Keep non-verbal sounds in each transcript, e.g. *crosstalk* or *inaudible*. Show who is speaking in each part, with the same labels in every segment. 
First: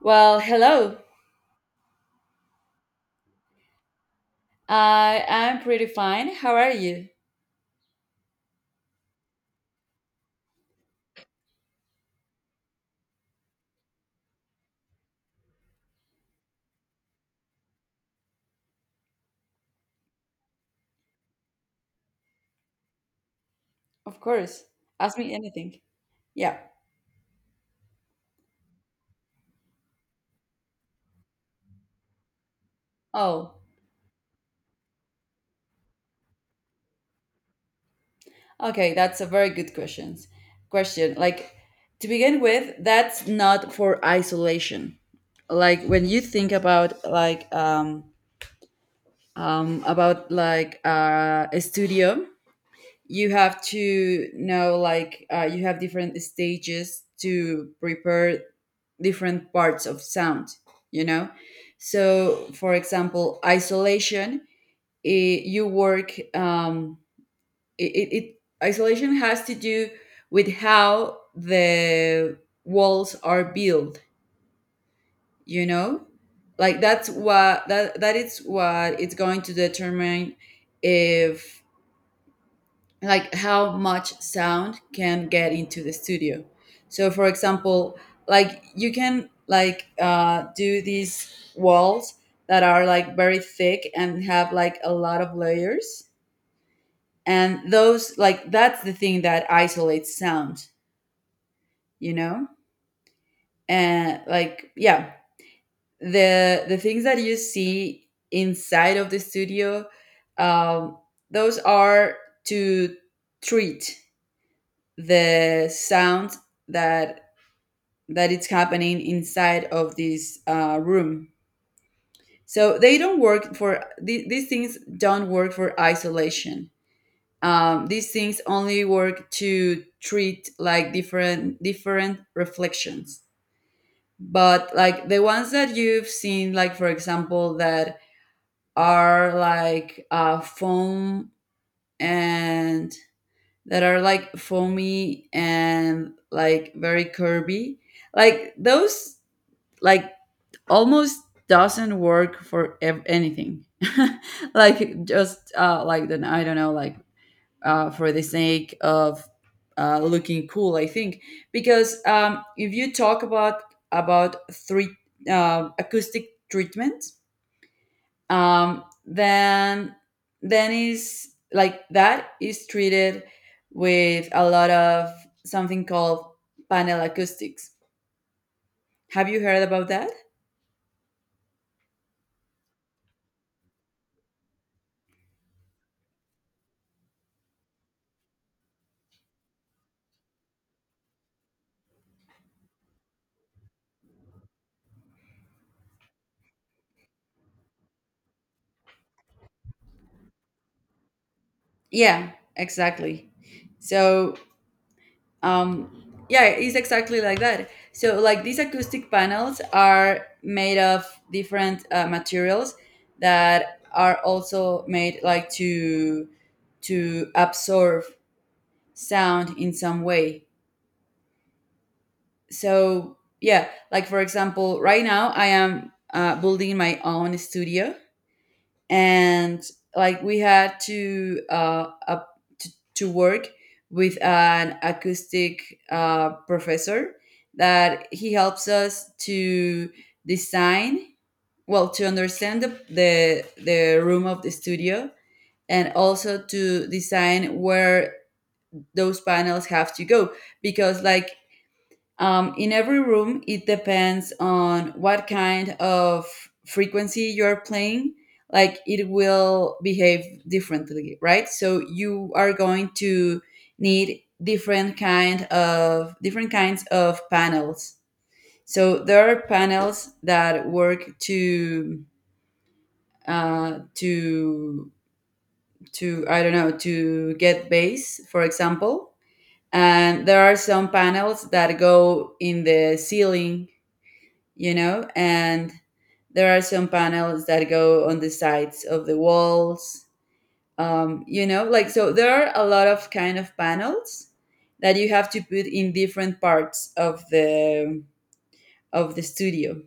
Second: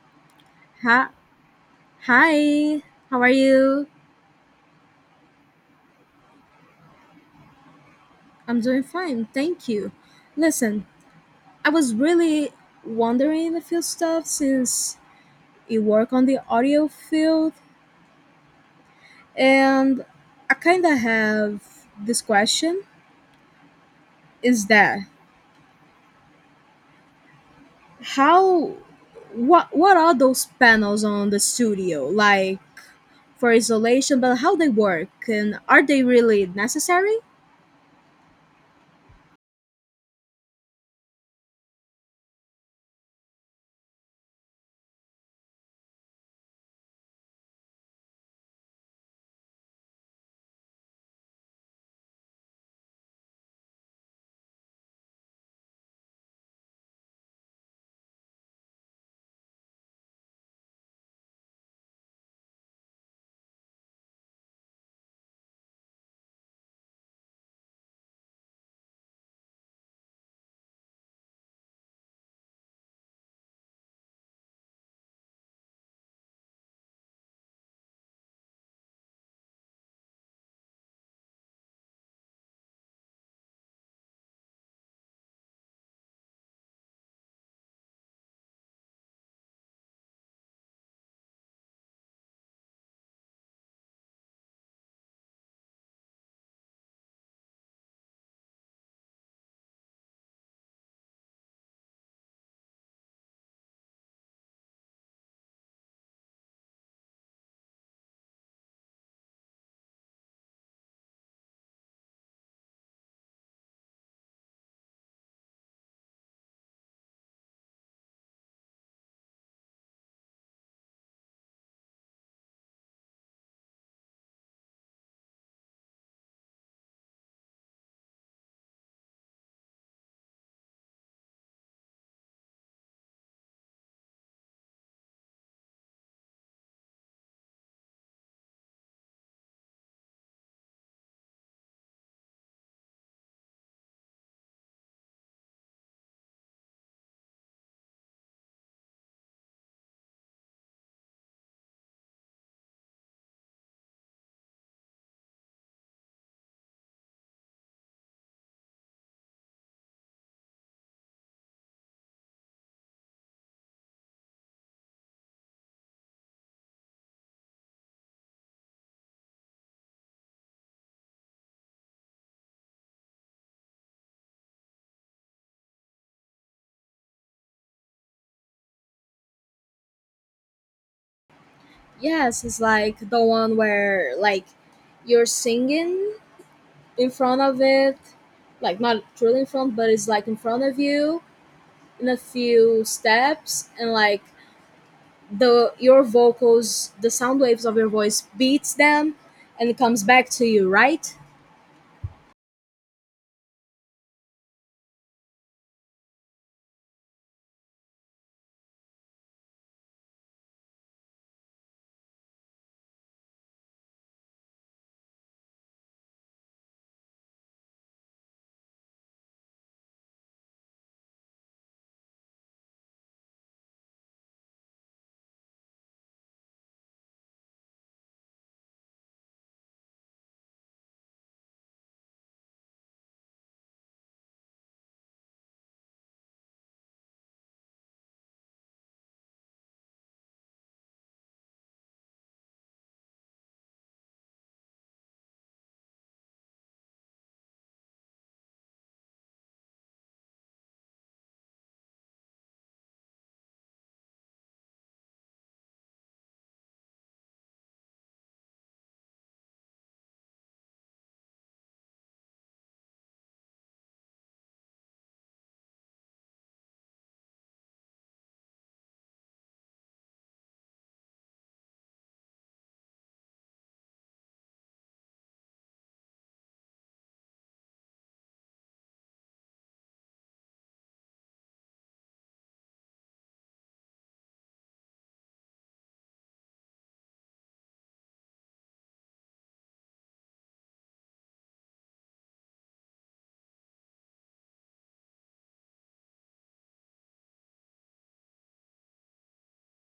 Speaker 1: Well, hello.
Speaker 2: Ha- Hi, how are you?
Speaker 1: I'm pretty fine. How are you?
Speaker 2: I'm doing fine, thank you. Listen, I was really wondering a few stuff since you work on the audio field, and I kind of have this question:
Speaker 1: Of course.
Speaker 2: Is that
Speaker 1: Ask me anything. Yeah.
Speaker 2: how? What are those panels on the studio like for
Speaker 1: Oh,
Speaker 2: isolation? But how they work, and are they really necessary?
Speaker 1: okay. That's a very good question. Question. To begin with, that's not for isolation. Like when you think about like about a studio, you have to know like you have different stages to prepare different parts of sound, you know. So for example, isolation, you work, it isolation has to do with how the walls are built, you know. Like that's what that is what it's going to determine if, like, how much sound can get into the studio. So for example, like you can do these walls that are like very thick and have like a lot of layers. And those, like, that's the thing that isolates sound, you know? And like, yeah, the things that you see inside of the studio, um, those are to treat the sound that it's happening inside of this room. So they don't work for these things. Don't work for isolation. These things only work to treat like different reflections. But like the ones that you've seen, like for example, that are like foam and that are like foamy and like very curvy. Like those, like, almost doesn't work for anything. *laughs* Like just like, then I don't know, like for the sake of looking cool, I think, because if you talk about three acoustic treatment, then is, like, that is treated with a lot of something called panel acoustics. Have you heard about that?
Speaker 2: Yes, it's like the one where like you're singing in front of it, like not truly in front, but it's like in front of you in a few steps, and like the your vocals, the sound waves of your voice beats them, and it comes back to you, right?
Speaker 1: Yeah, exactly. So, um, yeah, it's exactly like that. So, like, these acoustic panels are made of different materials that are also made like to absorb sound in some way. So yeah, like for example, right now I am building my own studio, and like we had to to work with an acoustic professor that he helps us to design, well, to understand the room of the studio and also to design where those panels have to go, because like, in every room, it depends on what kind of frequency you're playing. Like it will behave differently, right? So you are going to need different kind of different kinds of panels. So there are panels that work to uh, to I don't know, to get bass, for example. And there are some panels that go in the ceiling, you know, and there are some panels that go on the sides of the walls, you know. Like, so there are a lot of kind of panels that you have to put in different parts of the studio,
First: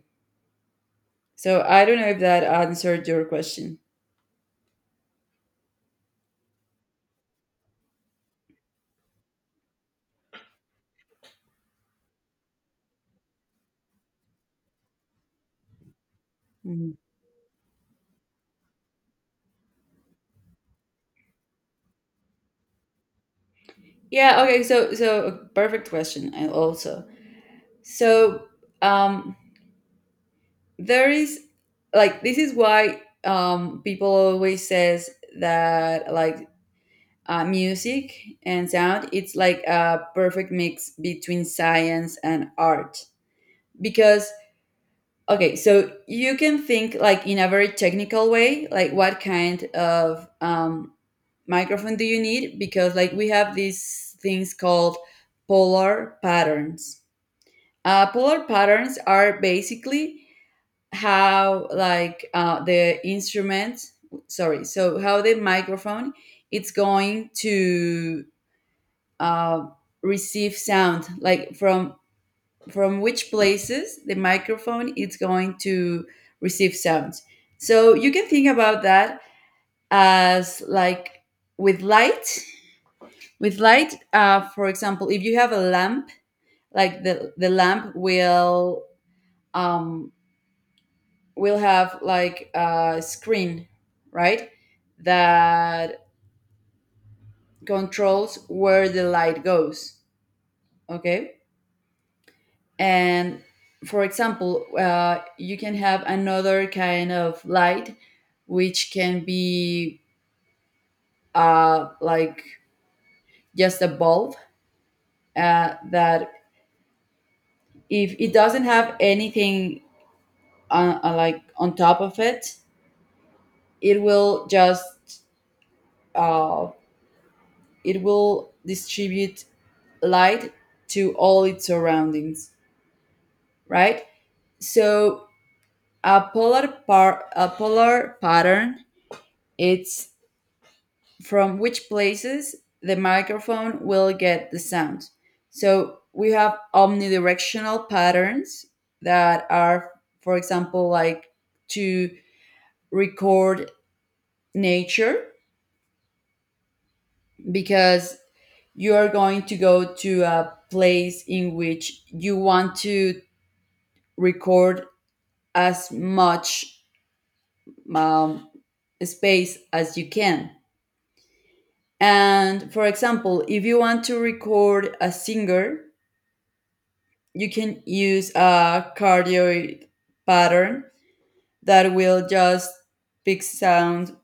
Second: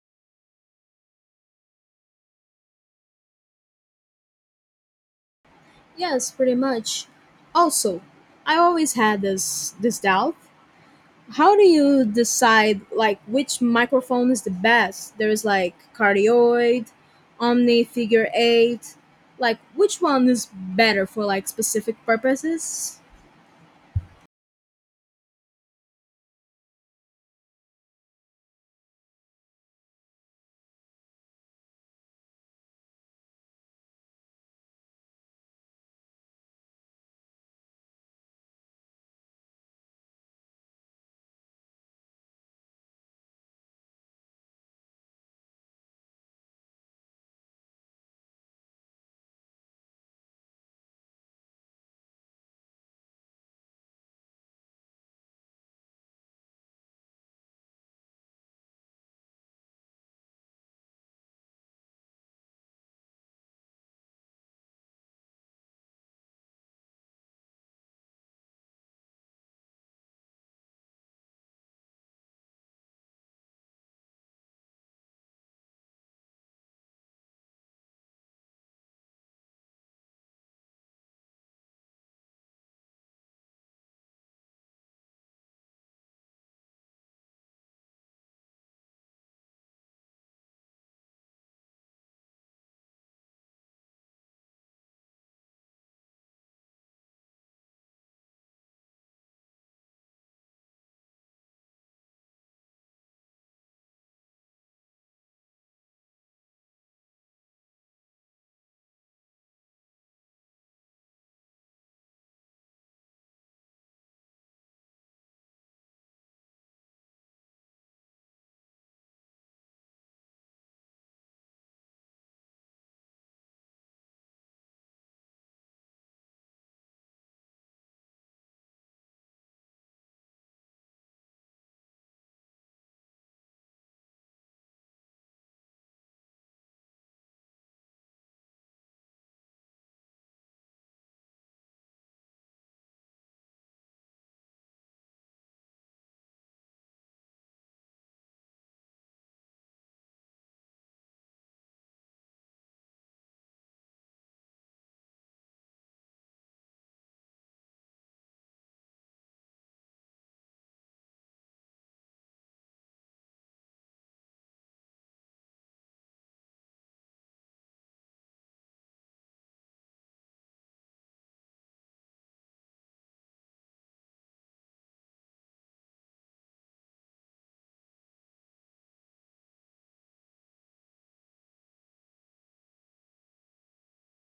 Speaker 1: so I don't know if that answered your question.
Speaker 2: Yes, pretty much. Also, I always had this doubt. How do you decide like which microphone is the best? There's like cardioid,
Speaker 1: Mhm.
Speaker 2: omni figure eight. Like which one is better for like specific purposes?
Speaker 1: Yeah, okay, so perfect question. And also, so, um there is, like, this is why people always says that, like, music and sound, it's like a perfect mix between science and art, because, okay, so you can think like in a very technical way, like what kind of microphone do you need, because like we have these things called polar patterns. Polar patterns are basically how, like, the instrument sorry so how the microphone it's going to uh, receive sound, like from which places the microphone is going to receive sounds. So you can think about that as like with light, with light, for example, if you have a lamp, like the lamp um will have like a screen, right, that controls where the light goes, okay. And for example, you can have another kind of light which can be like just a bulb, that if it doesn't have anything like on top of it, it will just uh, it will distribute light to all its surroundings, right. So a polar pattern, it's from which places the microphone will get the sound. So we have omnidirectional patterns that are, for example, like to record nature, because you are going to go to a place in which you want to record as much um, space as you can. And for example, if you want to record a singer, you can use a cardioid pattern that will just pick sound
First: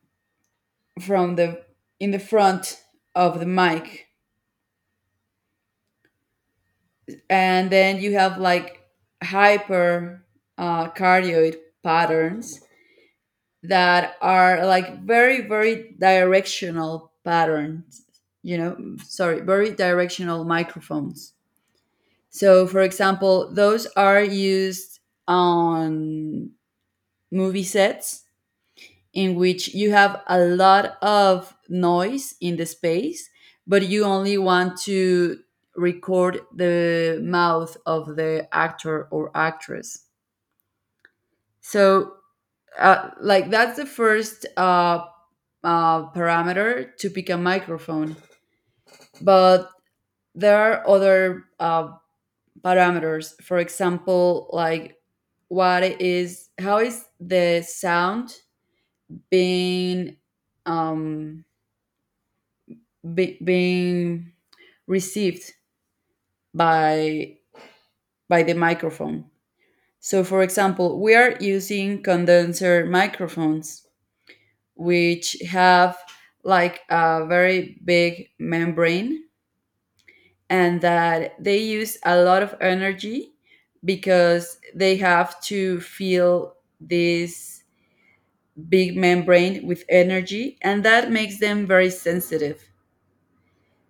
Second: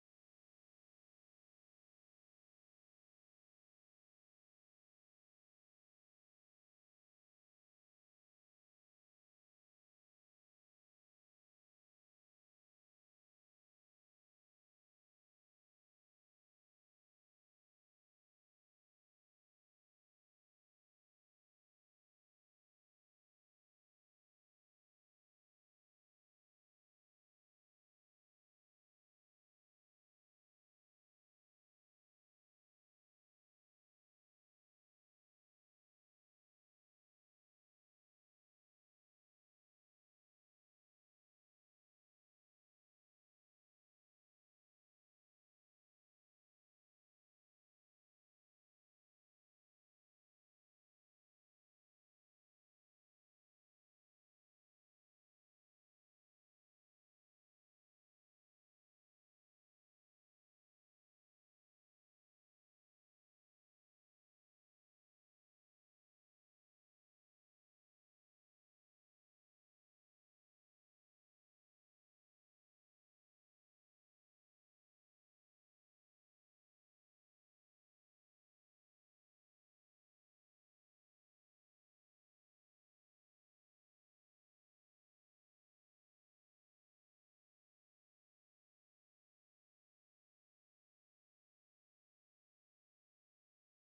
Speaker 1: from the in the front of the mic. And then you have like hyper cardioid patterns that are like very very directional patterns, you know, sorry, very directional microphones. So for example, those are used on movie sets in which you have a lot of noise in the space, but you only want to record the mouth of the actor or actress. So, like, that's the first parameter to pick a microphone. But there are other parameters. For example, like, what is, how is the sound being um being received by the microphone. So for example, we are using condenser microphones which have like a very big membrane, and that they use a lot of energy because they have to fill this big membrane with energy, and that makes them very sensitive.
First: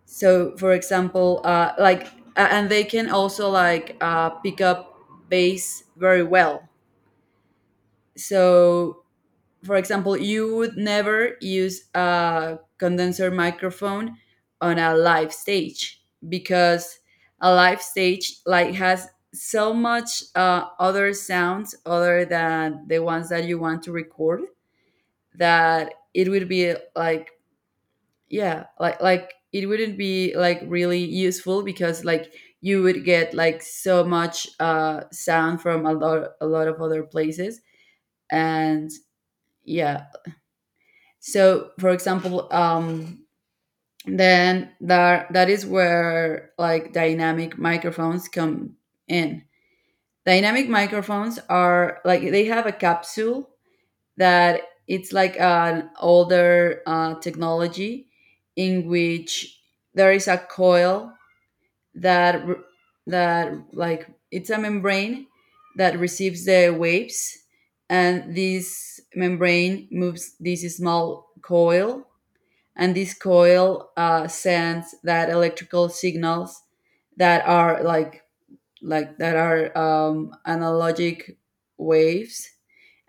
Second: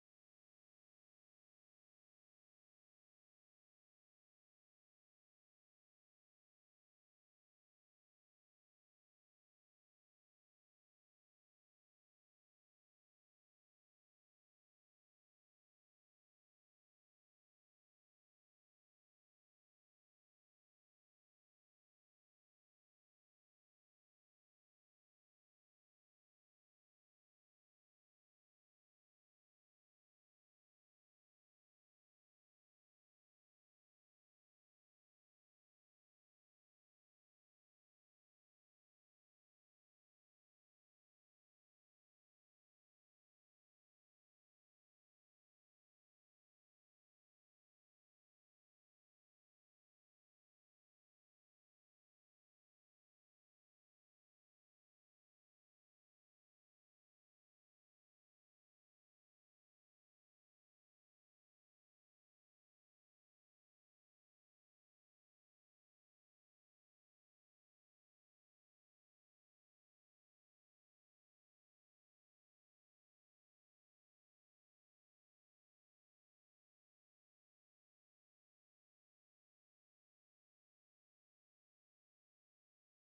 Speaker 1: So for example, like, and they can also like pick up bass very well. So for example, you would never use a condenser microphone on a live stage, because a live stage like has so much other sounds other than the ones that you want to record, that it would be like, yeah, like it wouldn't be like really useful, because like you would get like so much sound from a lot of other places. And yeah, so for example, then that is where like dynamic microphones come in. Dynamic microphones are like, they have a capsule that it's like an older technology, in which there is a coil that r- that like it's a membrane that receives the waves, and this membrane moves this small coil, and this coil sends that electrical signals, that are like that are analogic waves,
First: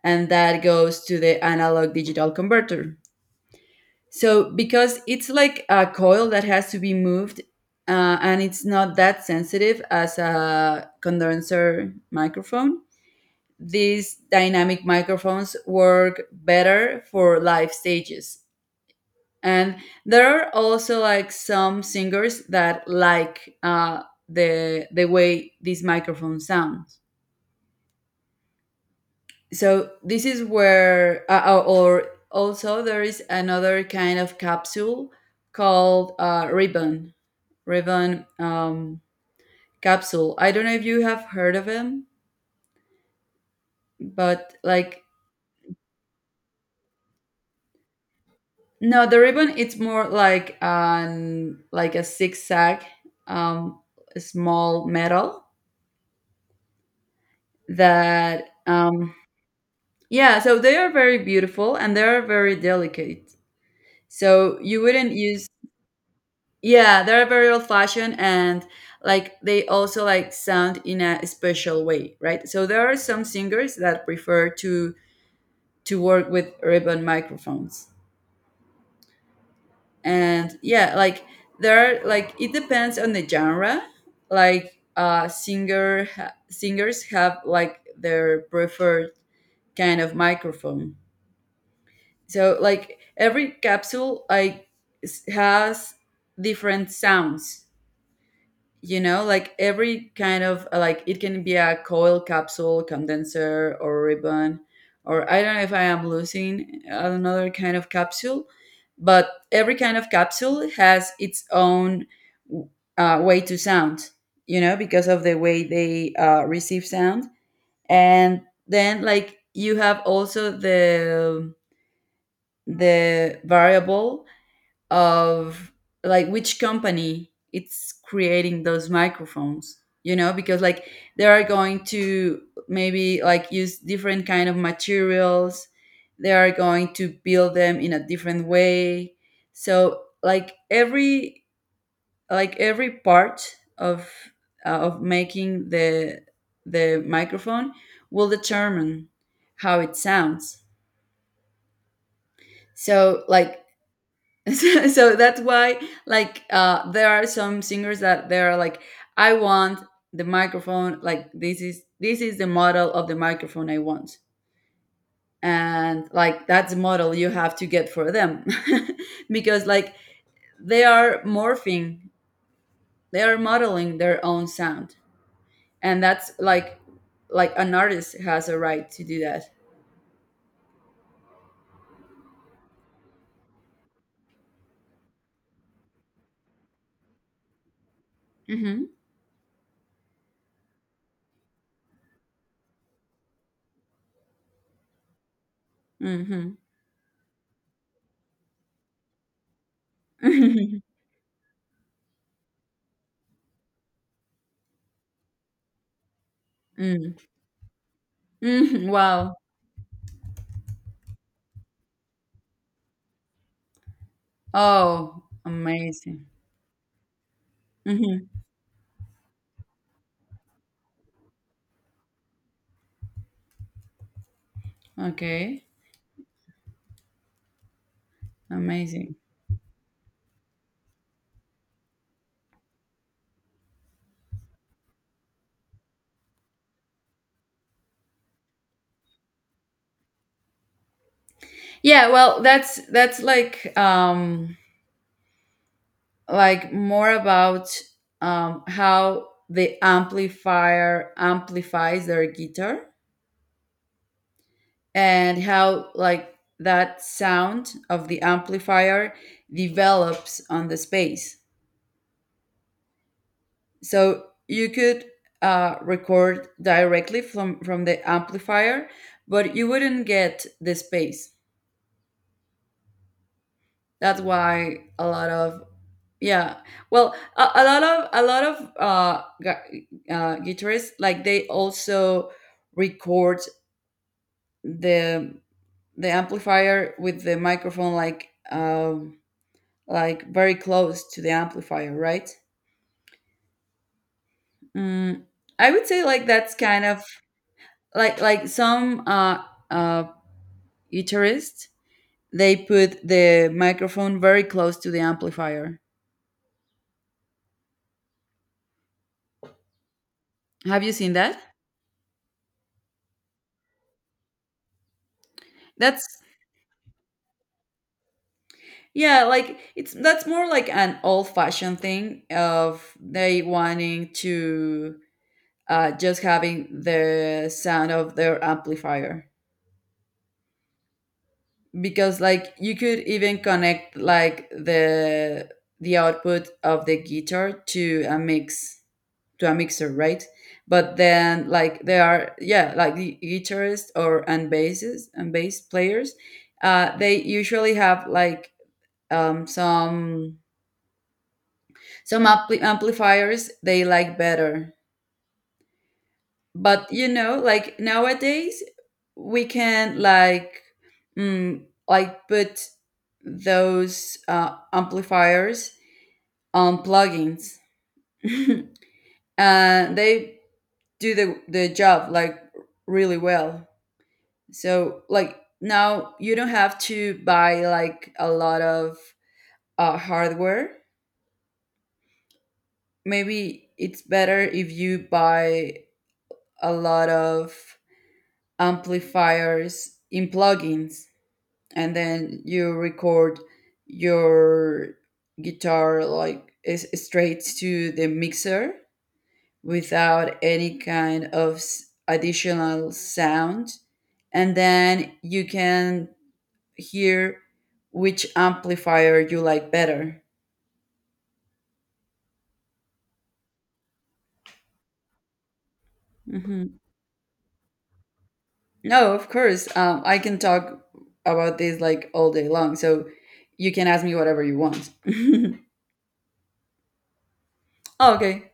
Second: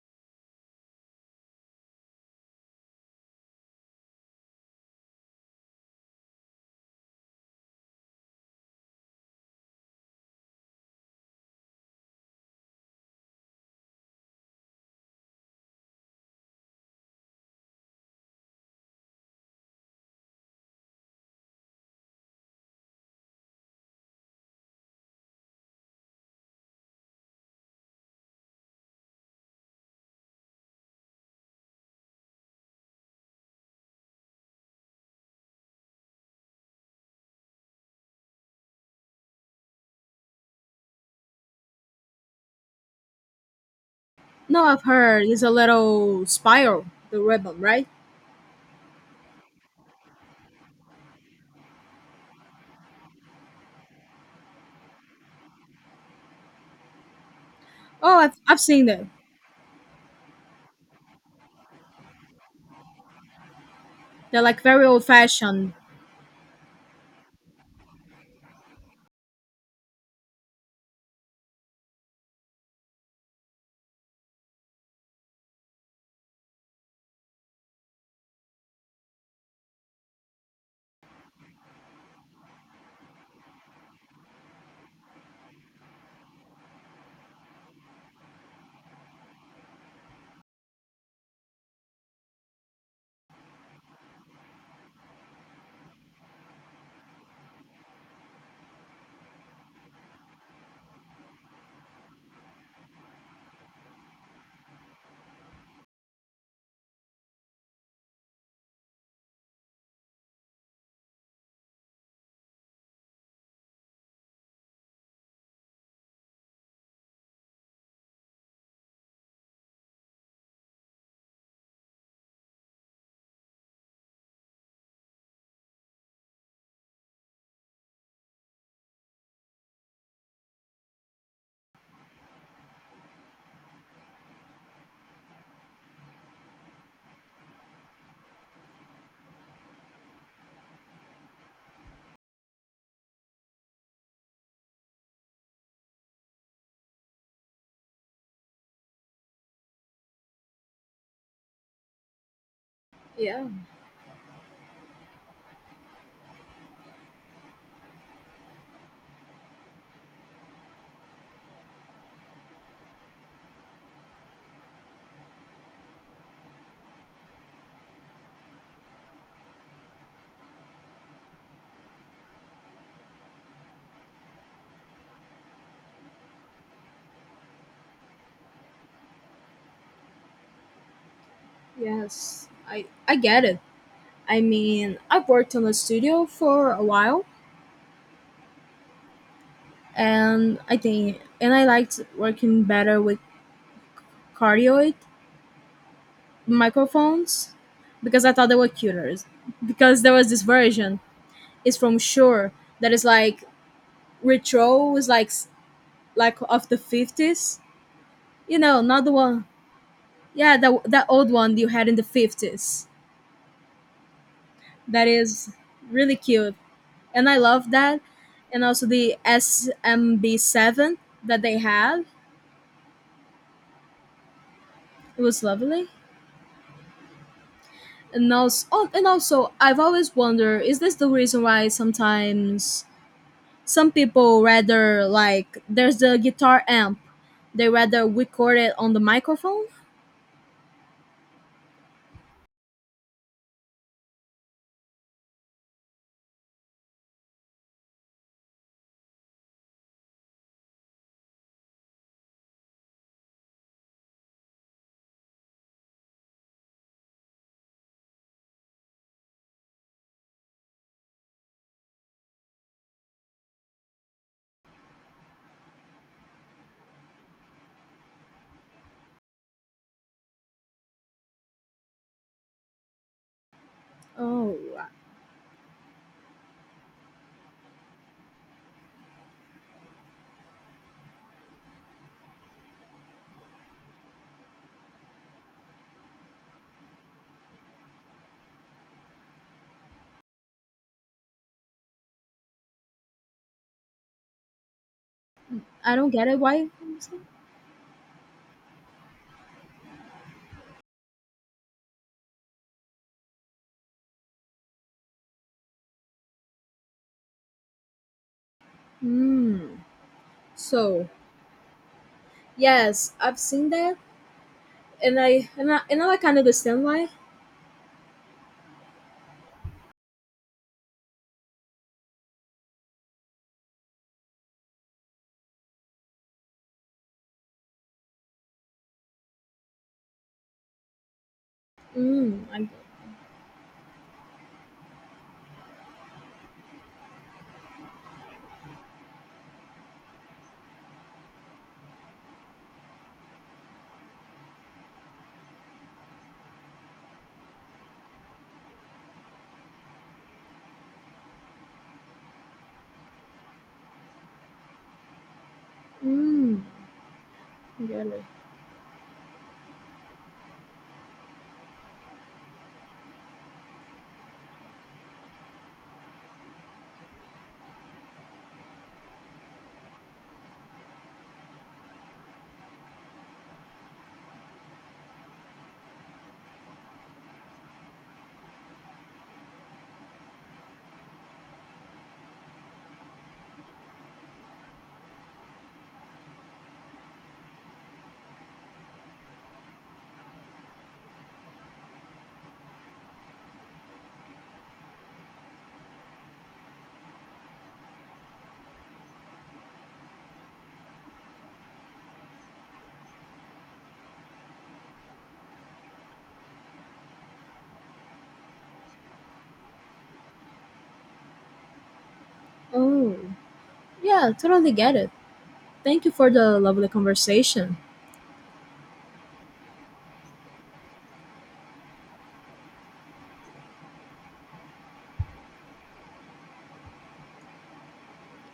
Speaker 1: and that goes to the analog digital converter. So because it's like a coil that has to be moved, and it's not that sensitive as a condenser microphone. These dynamic microphones work better for live stages. And there are also like some singers that like the way this microphone sounds. So this is where, or also there is another kind of capsule called ribbon. Revan, capsule. I don't know if you have heard of him, but
Speaker 2: No, I've
Speaker 1: like,
Speaker 2: heard it's a little spiral, the ribbon, right?
Speaker 1: no, the ribbon, it's more like an, like a zigzag, um, small metal
Speaker 2: Oh,
Speaker 1: that,
Speaker 2: I've seen them.
Speaker 1: yeah. So they are very beautiful and they are very delicate.
Speaker 2: They're
Speaker 1: So
Speaker 2: like
Speaker 1: you
Speaker 2: very old
Speaker 1: wouldn't use,
Speaker 2: fashioned.
Speaker 1: yeah, they are very old fashioned, and like they also like sound in a special way, right? So there are some singers that prefer to work with ribbon microphones. And yeah, like there are, like it depends on the genre. Like singers have like their preferred kind of microphone. So like every capsule like has different sounds, you know, like every kind of like, it can be a coil capsule, condenser, or ribbon, or I don't know if I am losing another kind of capsule, but every kind of capsule has its own way to sound, you know, because of the way they receive sound. And then like you have also the variable of like which company it's creating those microphones, you know, because like they are going to maybe like use different kind of materials, they are going to build them in a different way. So like every, like every part of making the microphone will determine how it sounds. So
Speaker 2: Yeah,
Speaker 1: like, *laughs* so that's why, like, there are some singers that they're like, I want the microphone like, this is, this is the model of the microphone I want, and like that's the model you have to get for them. *laughs* Because like, they are morphing, they are modeling their own sound, and that's like an artist has a right to do that.
Speaker 2: yes. I get it. I mean, I've worked in a studio for a while
Speaker 1: Mm-hmm
Speaker 2: and I think and I liked working better with cardioid
Speaker 1: mm-hmm
Speaker 2: microphones because I thought they were cuter. Because there was this version,
Speaker 1: *laughs*
Speaker 2: it's from Shure that is like retro, is like like of the
Speaker 1: Mm.
Speaker 2: fifties. You know,
Speaker 1: Hmm.
Speaker 2: not the
Speaker 1: Wow.
Speaker 2: one. Yeah, that old one you had in the 50s. That
Speaker 1: Oh,
Speaker 2: is really
Speaker 1: amazing.
Speaker 2: cute, and I love that.
Speaker 1: Mm-hmm.
Speaker 2: And also the SMB7 that they had, it was
Speaker 1: Okay.
Speaker 2: lovely. And also, oh, and
Speaker 1: Amazing.
Speaker 2: also, I've always wondered: is this the reason why sometimes some people rather like there's the guitar amp, they rather record it on the microphone?
Speaker 1: Yeah, well, that's like, like more about how the amplifier amplifies their guitar, and how like that sound of the amplifier develops on the space. So you could record directly from the amplifier, but you wouldn't get the space. That's
Speaker 2: Oh,
Speaker 1: why a lot of, yeah, well, a, a lot of guitarists like, they also record the the amplifier with the microphone, like very close to the amplifier, right? Mm, I would
Speaker 2: I
Speaker 1: say
Speaker 2: don't
Speaker 1: like
Speaker 2: get it.
Speaker 1: that's
Speaker 2: Why?
Speaker 1: kind of like some uh, guitarists, they put the microphone very close to the amplifier.
Speaker 2: Hmm.
Speaker 1: Have you
Speaker 2: So
Speaker 1: seen that?
Speaker 2: yes, I've seen that. And I and now I
Speaker 1: That's,
Speaker 2: can understand why.
Speaker 1: yeah, like it's, that's more like an old-fashioned thing of they wanting to just having the sound of their amplifier. Because
Speaker 2: Mm,
Speaker 1: like,
Speaker 2: I
Speaker 1: you could even connect like the output of the guitar to a mix to a mixer, right? But then like there are, yeah, like the guitarists or and basses and bass players, they usually have like, um, some some amplifiers they like better.
Speaker 2: mm,
Speaker 1: But you know, like
Speaker 2: I Get it.
Speaker 1: nowadays we can like, mm, like put those amplifiers on plugins *laughs* and they do the job like really well. So like now you don't have to buy like a lot of hardware. Maybe it's better if you buy a lot of amplifiers in plugins, and then you record your guitar like is straight to the mixer without any kind of additional sound. And then you can hear which amplifier you like better.
Speaker 2: Oh yeah, totally get it. Thank you for the
Speaker 1: Mhm.
Speaker 2: lovely conversation.
Speaker 1: No, of course. I can talk about this like all day long, so you can ask me whatever you want. *laughs* Okay.